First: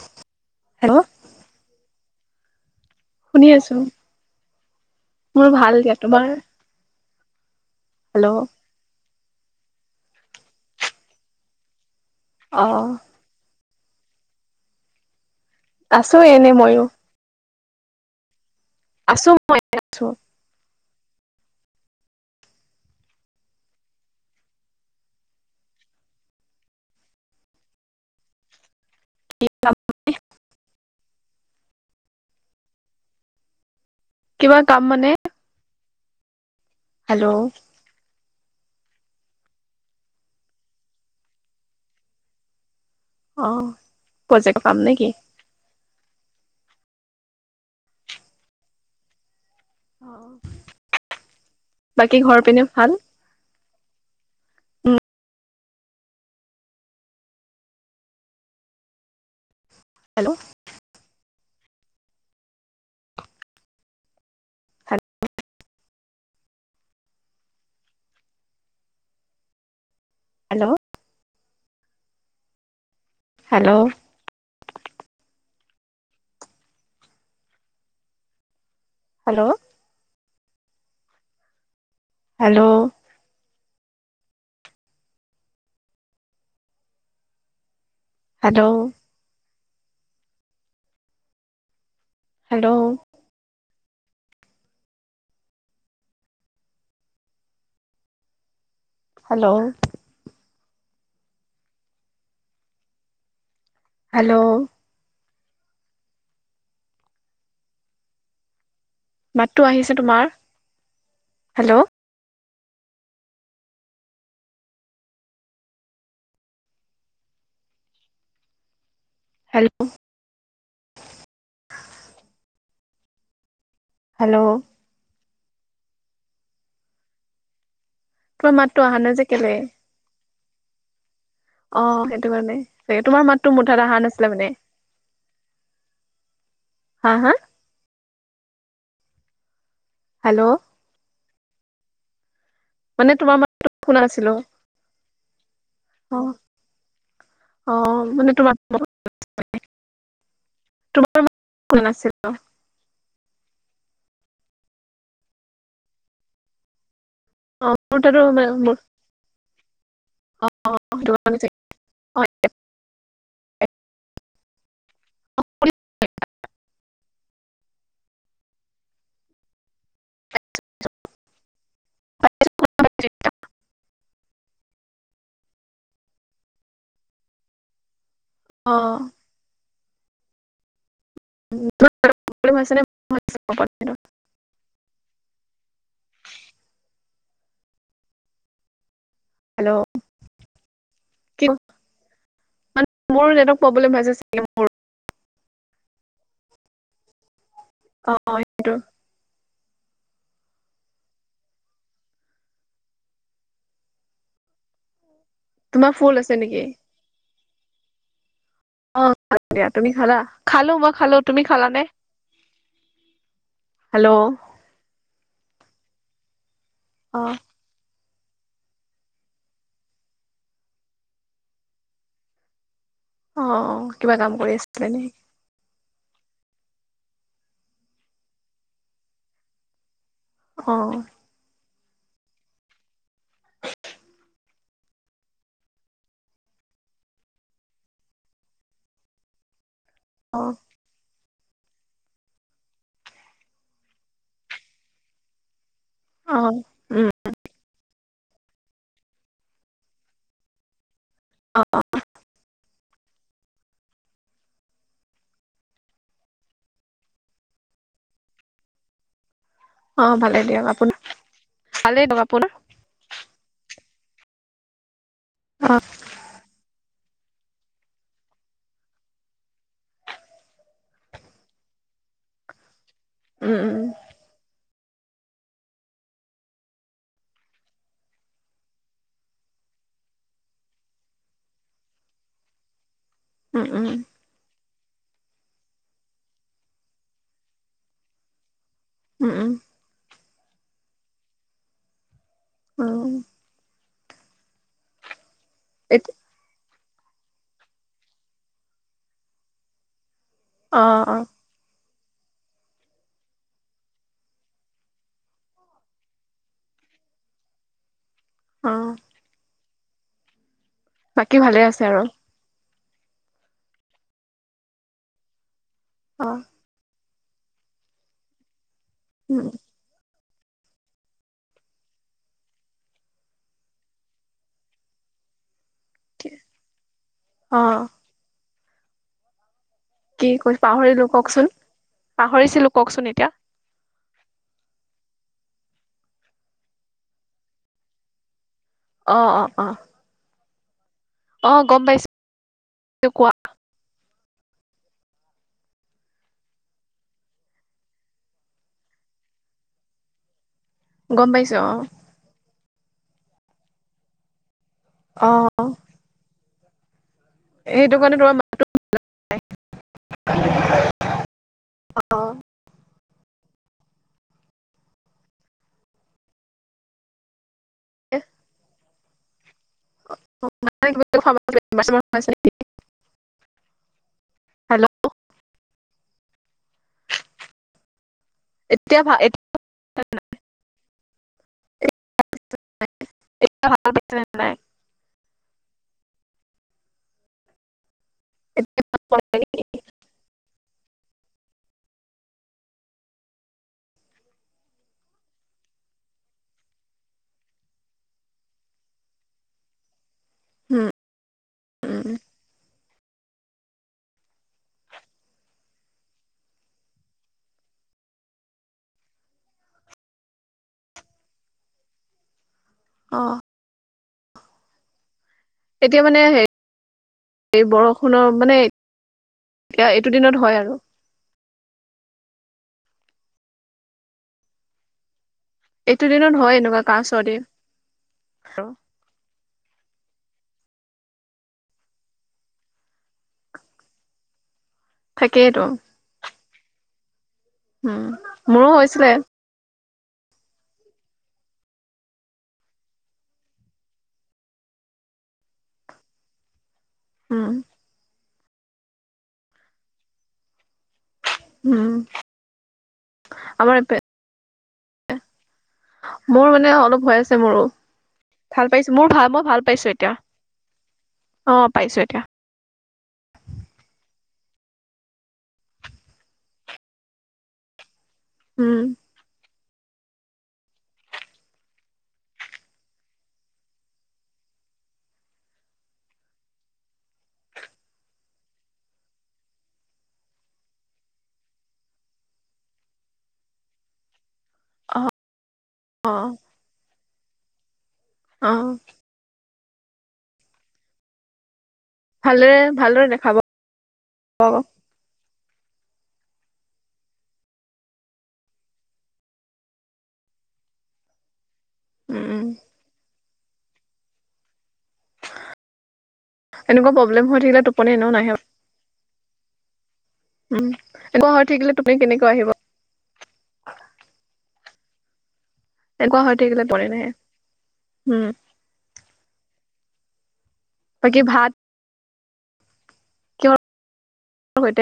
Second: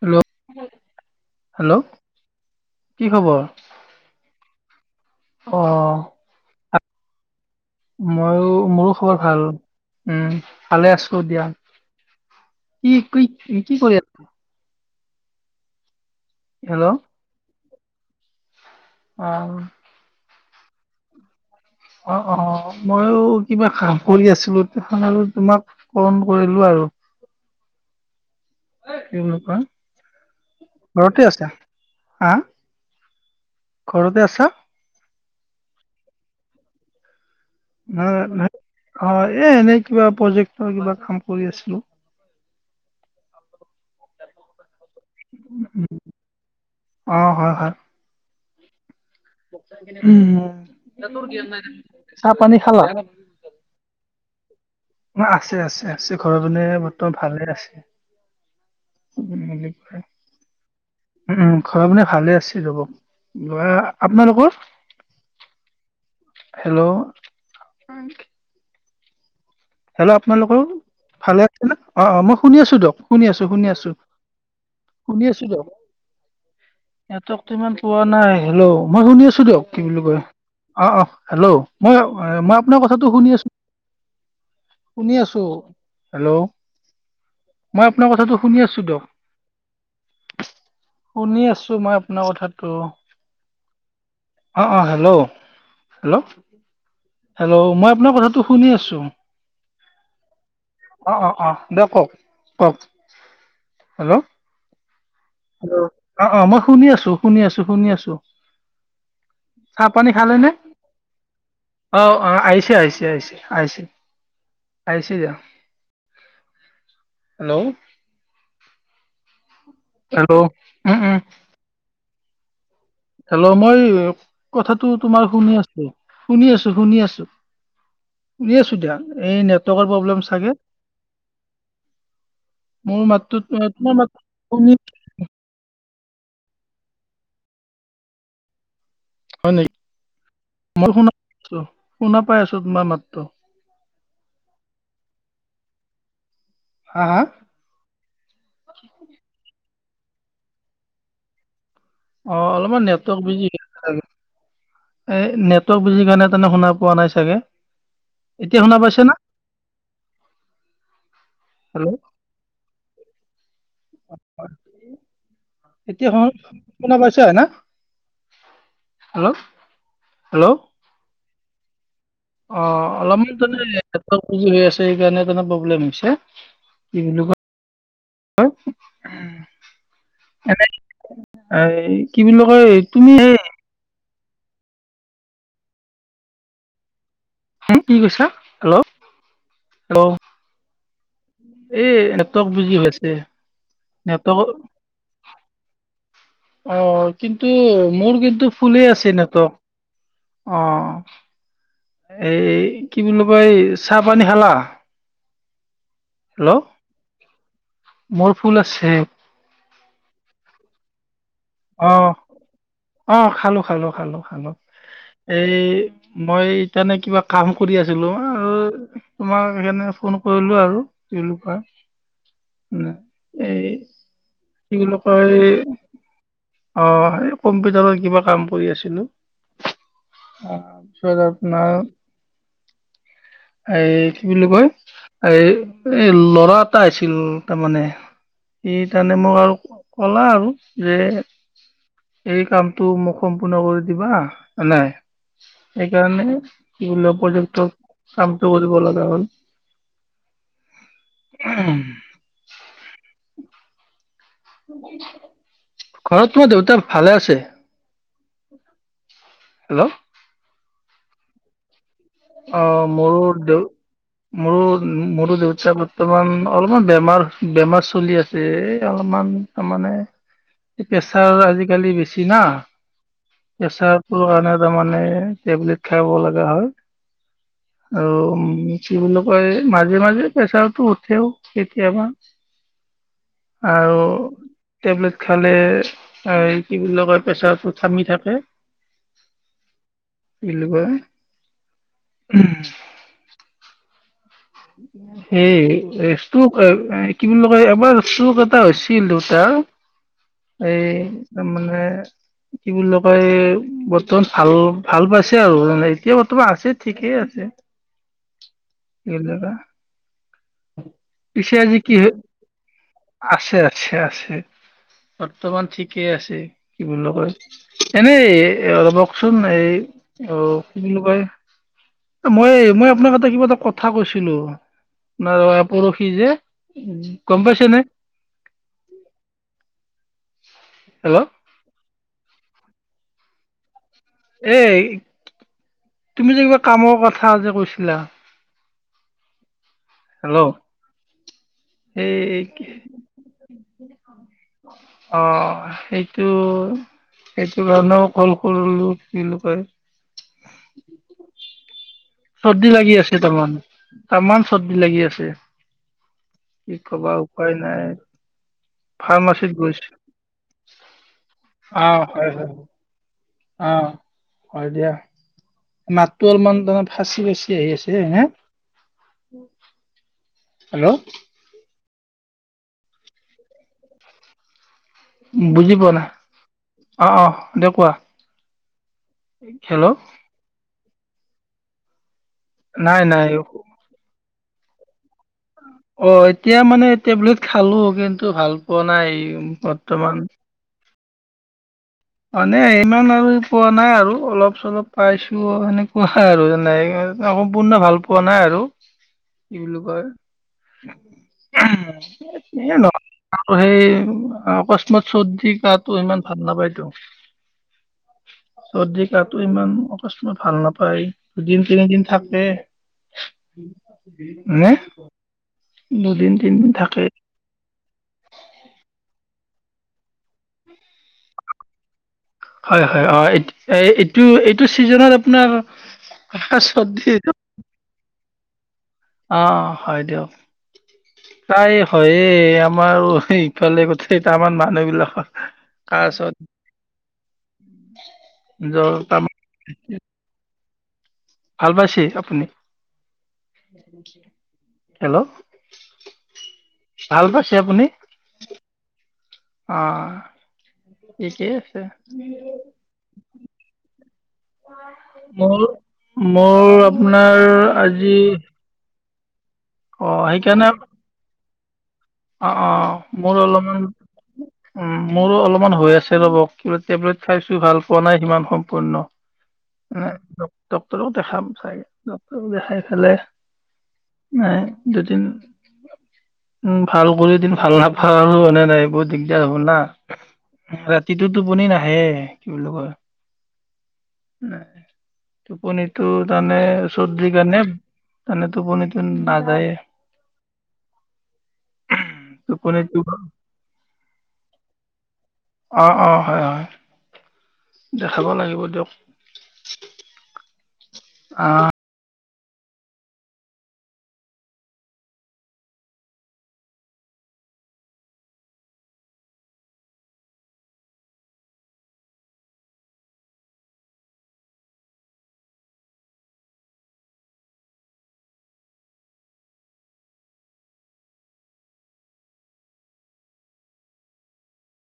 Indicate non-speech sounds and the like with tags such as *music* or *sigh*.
Hello hello hello কি খবৰ? শুনি আছো মোৰ ভাল দিয়া, তোমাৰ? মই হেল্ল' মোৰো খবৰ ভাল উম ভালে আছো দিয়া অ কি কৰিছে? কি কৰিছে? আছো এনে ময়ো। হেল্ল' আছো অ' মই আছো। অঁ অঁ মইও কিবা কাম কৰি আছিলো তে আৰু তোমাক ফণ কৰিলো আৰু কি বুলি কোৱা? ঘৰতেই আছে হা ঘৰতে আছা? কিবা কাম মানে হেল্ল', ন অঁ এ এনেই কিবা প্ৰজেক্টৰ কিবা কাম কৰি আছিলো অঁ পজেটকৰ উম। *unintelligible* অঁ হয়- হয়---! অ বাকী চাহ ঘৰ পানী পিনে খালা।? ভাল উম আছে আছে আছে ঘৰজনে বৰ্তমান ভালে আছে। হেল্ল', ঘৰ মানুহৰ মানে ভালে আছিল ৰ'ব, আপোনালোকৰ? Hello hello! হেল্ল' আপোনালোকৰ হেল্ল' ভালে? অঁ -অঁ মই শুনি আছো দিয়ক। শুনি আছো শুনি হেল্ল' আছো। শুনি আছো দ সিহঁতকো ইমান পোৱা নাই হলওঁ। মই শুনি আছো হেল্ল' দিয়ক! কি বুলি কয়? অঁ অঁ হেল্ল', ! মই মই আপোনাৰ কথাটো শুনি আছো। শুনি আছো হেল্ল'। মই আপোনাৰ কথাটো শুনি হেল্ল' আছো দিয়ক। শুনি আছো মই। আনা কথাটো হেল্ল' অঁ অঁ হেল্ল, ' হেল্ল'! হেল্ল' মই আপোনাৰ কথাটো শুনি আছো হেল্ল', অঁ অঁ অঁ দিয়ক কওঁক কওঁক! হেল্ল' অঁ অঁ মই শুনি আছো শুনি আছো শুনি আছো মাতটো চাহ আহিছে পানী তোমাৰ খালে নে? হেল্ল' অঁ অঁ আহ আহ আহিছে আহিছে আহিছে আহিছে যা হেল্ল' হেল্ল' হেল্ল ', উম উম। হেল্ল ', মই হেল্ল' কথাটো তোমাৰ? শুনি আছো শুনি আছো শুনি আছো। তোমাৰ শুনি মাতটো আছো দিয়া অহা নাই এই নেটৱৰ্কৰ প্ৰব্লেম চাগে অঁ সেইটো কাৰণে মোৰ তোমাৰ মাতটো মাততো মুঠা তোমাৰ আহা মাত নাছিলে মানে শুনি হাঁ হাঁ হয় নে হেল্ল' শুনা পাই আছো তোমাৰ মানে মাতটো তোমাৰ মান শুনা আছিলো অঁ হা হা অ মানে তোমাৰ তোমাৰ কোৱা নাছিল অ অলপমান নেটৱৰ্ক বিজি এ নেটৱৰ্ক বিজি কাৰণে তেনে শুনা পোৱা নাই চাগে অ মোৰ তোৰ অ এতিয়া শুনা পাইছে না হেল্ল' অ এ এতিয়া শুনা পাইছা হয় না হেল্ল হেল্ল' অ অলপমান হৈ আছে সকাৰণে প্ৰব্লেম দিছে কি বুলি কয় হ অ এনে এই কি বুলি কয় তুমি চি হ কি কৈছা হেল্ল' হেল্ল' কি এই নেটৱৰ্ক বিজি মানে হৈ আছে মোৰ নেটৱৰ্ক প্ৰব্লেম হৈছে চাগে নেটৱৰ্ক অ কিন্তু টো অ মোৰ কিন্তু সেইটো ফুলেই আছে নেটৱৰ্ক আহ এ কি বুলি কয় এই চাহ পানী খালা তোমাৰ ফুল আছে হেল্ল' নেকি মোৰ ফুল আছে অ খাল দিয়া তুমি খালা খালো মই খালো তুমি খালানে অ অ খালো খালো হেল্ল' খালো খালো এই মই তেনে কিবা অ কাম কৰি আছে ছিল আৰু তোমাক সেইকাৰণে ফোন কৰিলো আৰু ন অ এই কিবা কাম কৰি কি আছিলে বুলি নি কয় এই অ কম্পিউটাৰৰ কিবা কাম কৰি আছিলো অ পিছত আপোনাৰ এই কি বুলি কয় এ এ লৰা এটা আছিল তাৰমানে ই তাৰমানে মোক আৰু কলা অ আৰু যে এই কামটো মোক সম্পূৰ্ণ কৰি দিবা নাই সেইকাৰণে অ উম এইবিলা পৰ্যটক কামটো কৰিব লগা হল অ উ ঘৰত তোমাৰ দেউতা ভালে আছে। হেল্ল' অ ভালে দিয়ক আপোনাৰ। ভালেই দিয়ক আপোনাৰ অ মোৰ দু মোৰ মৰু দেউটা অ বৰ্তমান অলপমান বেমাৰ বেমাৰ চলি আছে এই অলপমান তাৰ মানে প্ৰেছাৰ আজিকালি বেছি না। উম উম পেচাৰ টো কাৰণে। তাৰ মানে টেবলেট খাব লগা হয় আৰু কি বুলি কয় মাজে মাজে প্ৰেছাৰতটো উঠেও কেতিয়াবা। উম উম আৰু টেবলেট খালে কি বুলি কয় প্ৰেচাৰটো থামি থাকে উম উম ইলবা উম', উম ', সেই এতি এইটো। এহ ', কি বুলি কয় এবাৰ চুক এটা হৈছিল দেউতাৰ। অ এই অ তাৰমানে কি বুলি কয় বৰ্তমান ভাল - ভাল পাইছে আৰু মানে এতিয়া বৰ্তমান আছে ঠিকেই আছে। অহ ', কেলেবা বাকী ভালে আছে আৰু আছে - আছে - আছে বৰ্তমান ঠিক ঠিকে অ আছে কি বুলি কয়। এনেই এই কওকচোন উম এই অহ ', কি বুলি কয় মই - মই আপোনাক এটা কিবা এটা কথা কৈছিলো। ন পৰহি যে উম ', গম অ পাইছে নে? কি কৰি পাহৰিলো হেল্ল' কওক চোন। পাহৰিছিলো কওকচোন এতিয়া। এহ ', তুমি যে কিবা কামৰ কথা যে কৈছিলা। অহ - অহ - অহ হেল্ল', পাইছো সেই কোৱা অহ ', সেইটো - সেইটো কাৰণেও কল কৰিলো লোকাই। গম পাইছো অ চৰ্দি লাগি আছে তাৰমান তামাম চৰ্দি লাগি আছে। অ কি কবা আৰু। হয় নাই সেইটো কাৰণে তোমাৰ ফাৰ্মাচীত গৈছো অহ ', হয় - হয় অহ ', হয় দিয়া মাতটো অলপমান তাৰ মানে ফাঁচি - ফাঁচি গৈছে। টি আহি আছে হে। উম', অহ ', খাব হেল্ল', বুজি পোৱা নাই অহ - অহ দে কোৱা? এতিয়া ভাল হেল্ল' এ উ নাই নাই ৰিপ্লাই অ এতিয়া মানে টেবলেট খালো কিন্ত টো ভাল পোৱা নাই বৰ্তমান মানে ইমান আৰু পোৱা নাই আৰু অলপ চলপ পাইছো সেনেকুৱা আৰু যেনে সম্পূৰ্ণ ভাল পোৱা নাই আৰু কি বুলি কয় উম উম এ নহয় আৰু সেই অকস্মাত চৰ্দি কাতটো ইমান ভাল নাপায়তো। চৰ্দি কাটো ইমান অকস্মাৰ্ট ভাল নাপায় দুদিন তিনিদিন থাকে অ হ এতিয়া মানে হে এই বৰষুণৰ মানে। এতিয়া এইটো দিনত হয় আৰু হয় হয় অ এইটো চিজন এইটো দিনত হয় এনেকুৱা কাহ চদি আৰু অ হয় দিয়ক তাই হয়ে আমাৰ ইফালে গোটেই কেটামান মান মানুহ বিলাকৰ থাকেইতো তাৰাছত উম মোৰো জ্বৰ হৈছিলে তামাম ভাল পাইছি আপুনি হেল্ল' ভাল উম, পাইছে আপুনি ই আহ এই কেছে উম, আমাৰ এপে- মোৰ মানে মোৰ অলপ হৈ আছে আপোনাৰ মোৰো। আজি। ভাল পাইছো মোৰ ভাল মই ভাল। অঁ সেইকাৰণে অঁ পাইছো এতিয়া। অঁ অঁ মোৰো অলপমান উম মোৰো অলপমান হৈ আছে ৰ'ব। কিবা টেবলেট খাইছো ভাল। পোৱা নাই সিমান উম, সম্পূৰ্ণ। ডক্টৰক দেখাম চাইে ডক্টৰ দেখাই পেলাই ম দুদিন উম ভাল কৰিদিন ভাল নাপালো মানে নাই বুত দিগদাৰ হ'ব না ৰাতিটো টোপনি নাহে কি বুলি কয় উ টোপনিটো অ', তাৰমানে। চুটি কাৰণে অ'। মানে টোপনিটো নাযায়ে। ভালেৰে টোপনিটো ভালদৰে দেখাব। অঁ অঁ হয় হয় দেখাব লাগিব দিয়ক অঁ উম উম। এনেকুৱা প্ৰবলেম হৈ থাকিলে টোপনি এনে নাহে। এনেকুৱা হৈ থাকিলে তুমি কেনেকৈ আহিব। এনেকুৱা হৈ থাকিলে টোপনি নাহে হমৱ বাকী ভাত। কিহৰ সৈতে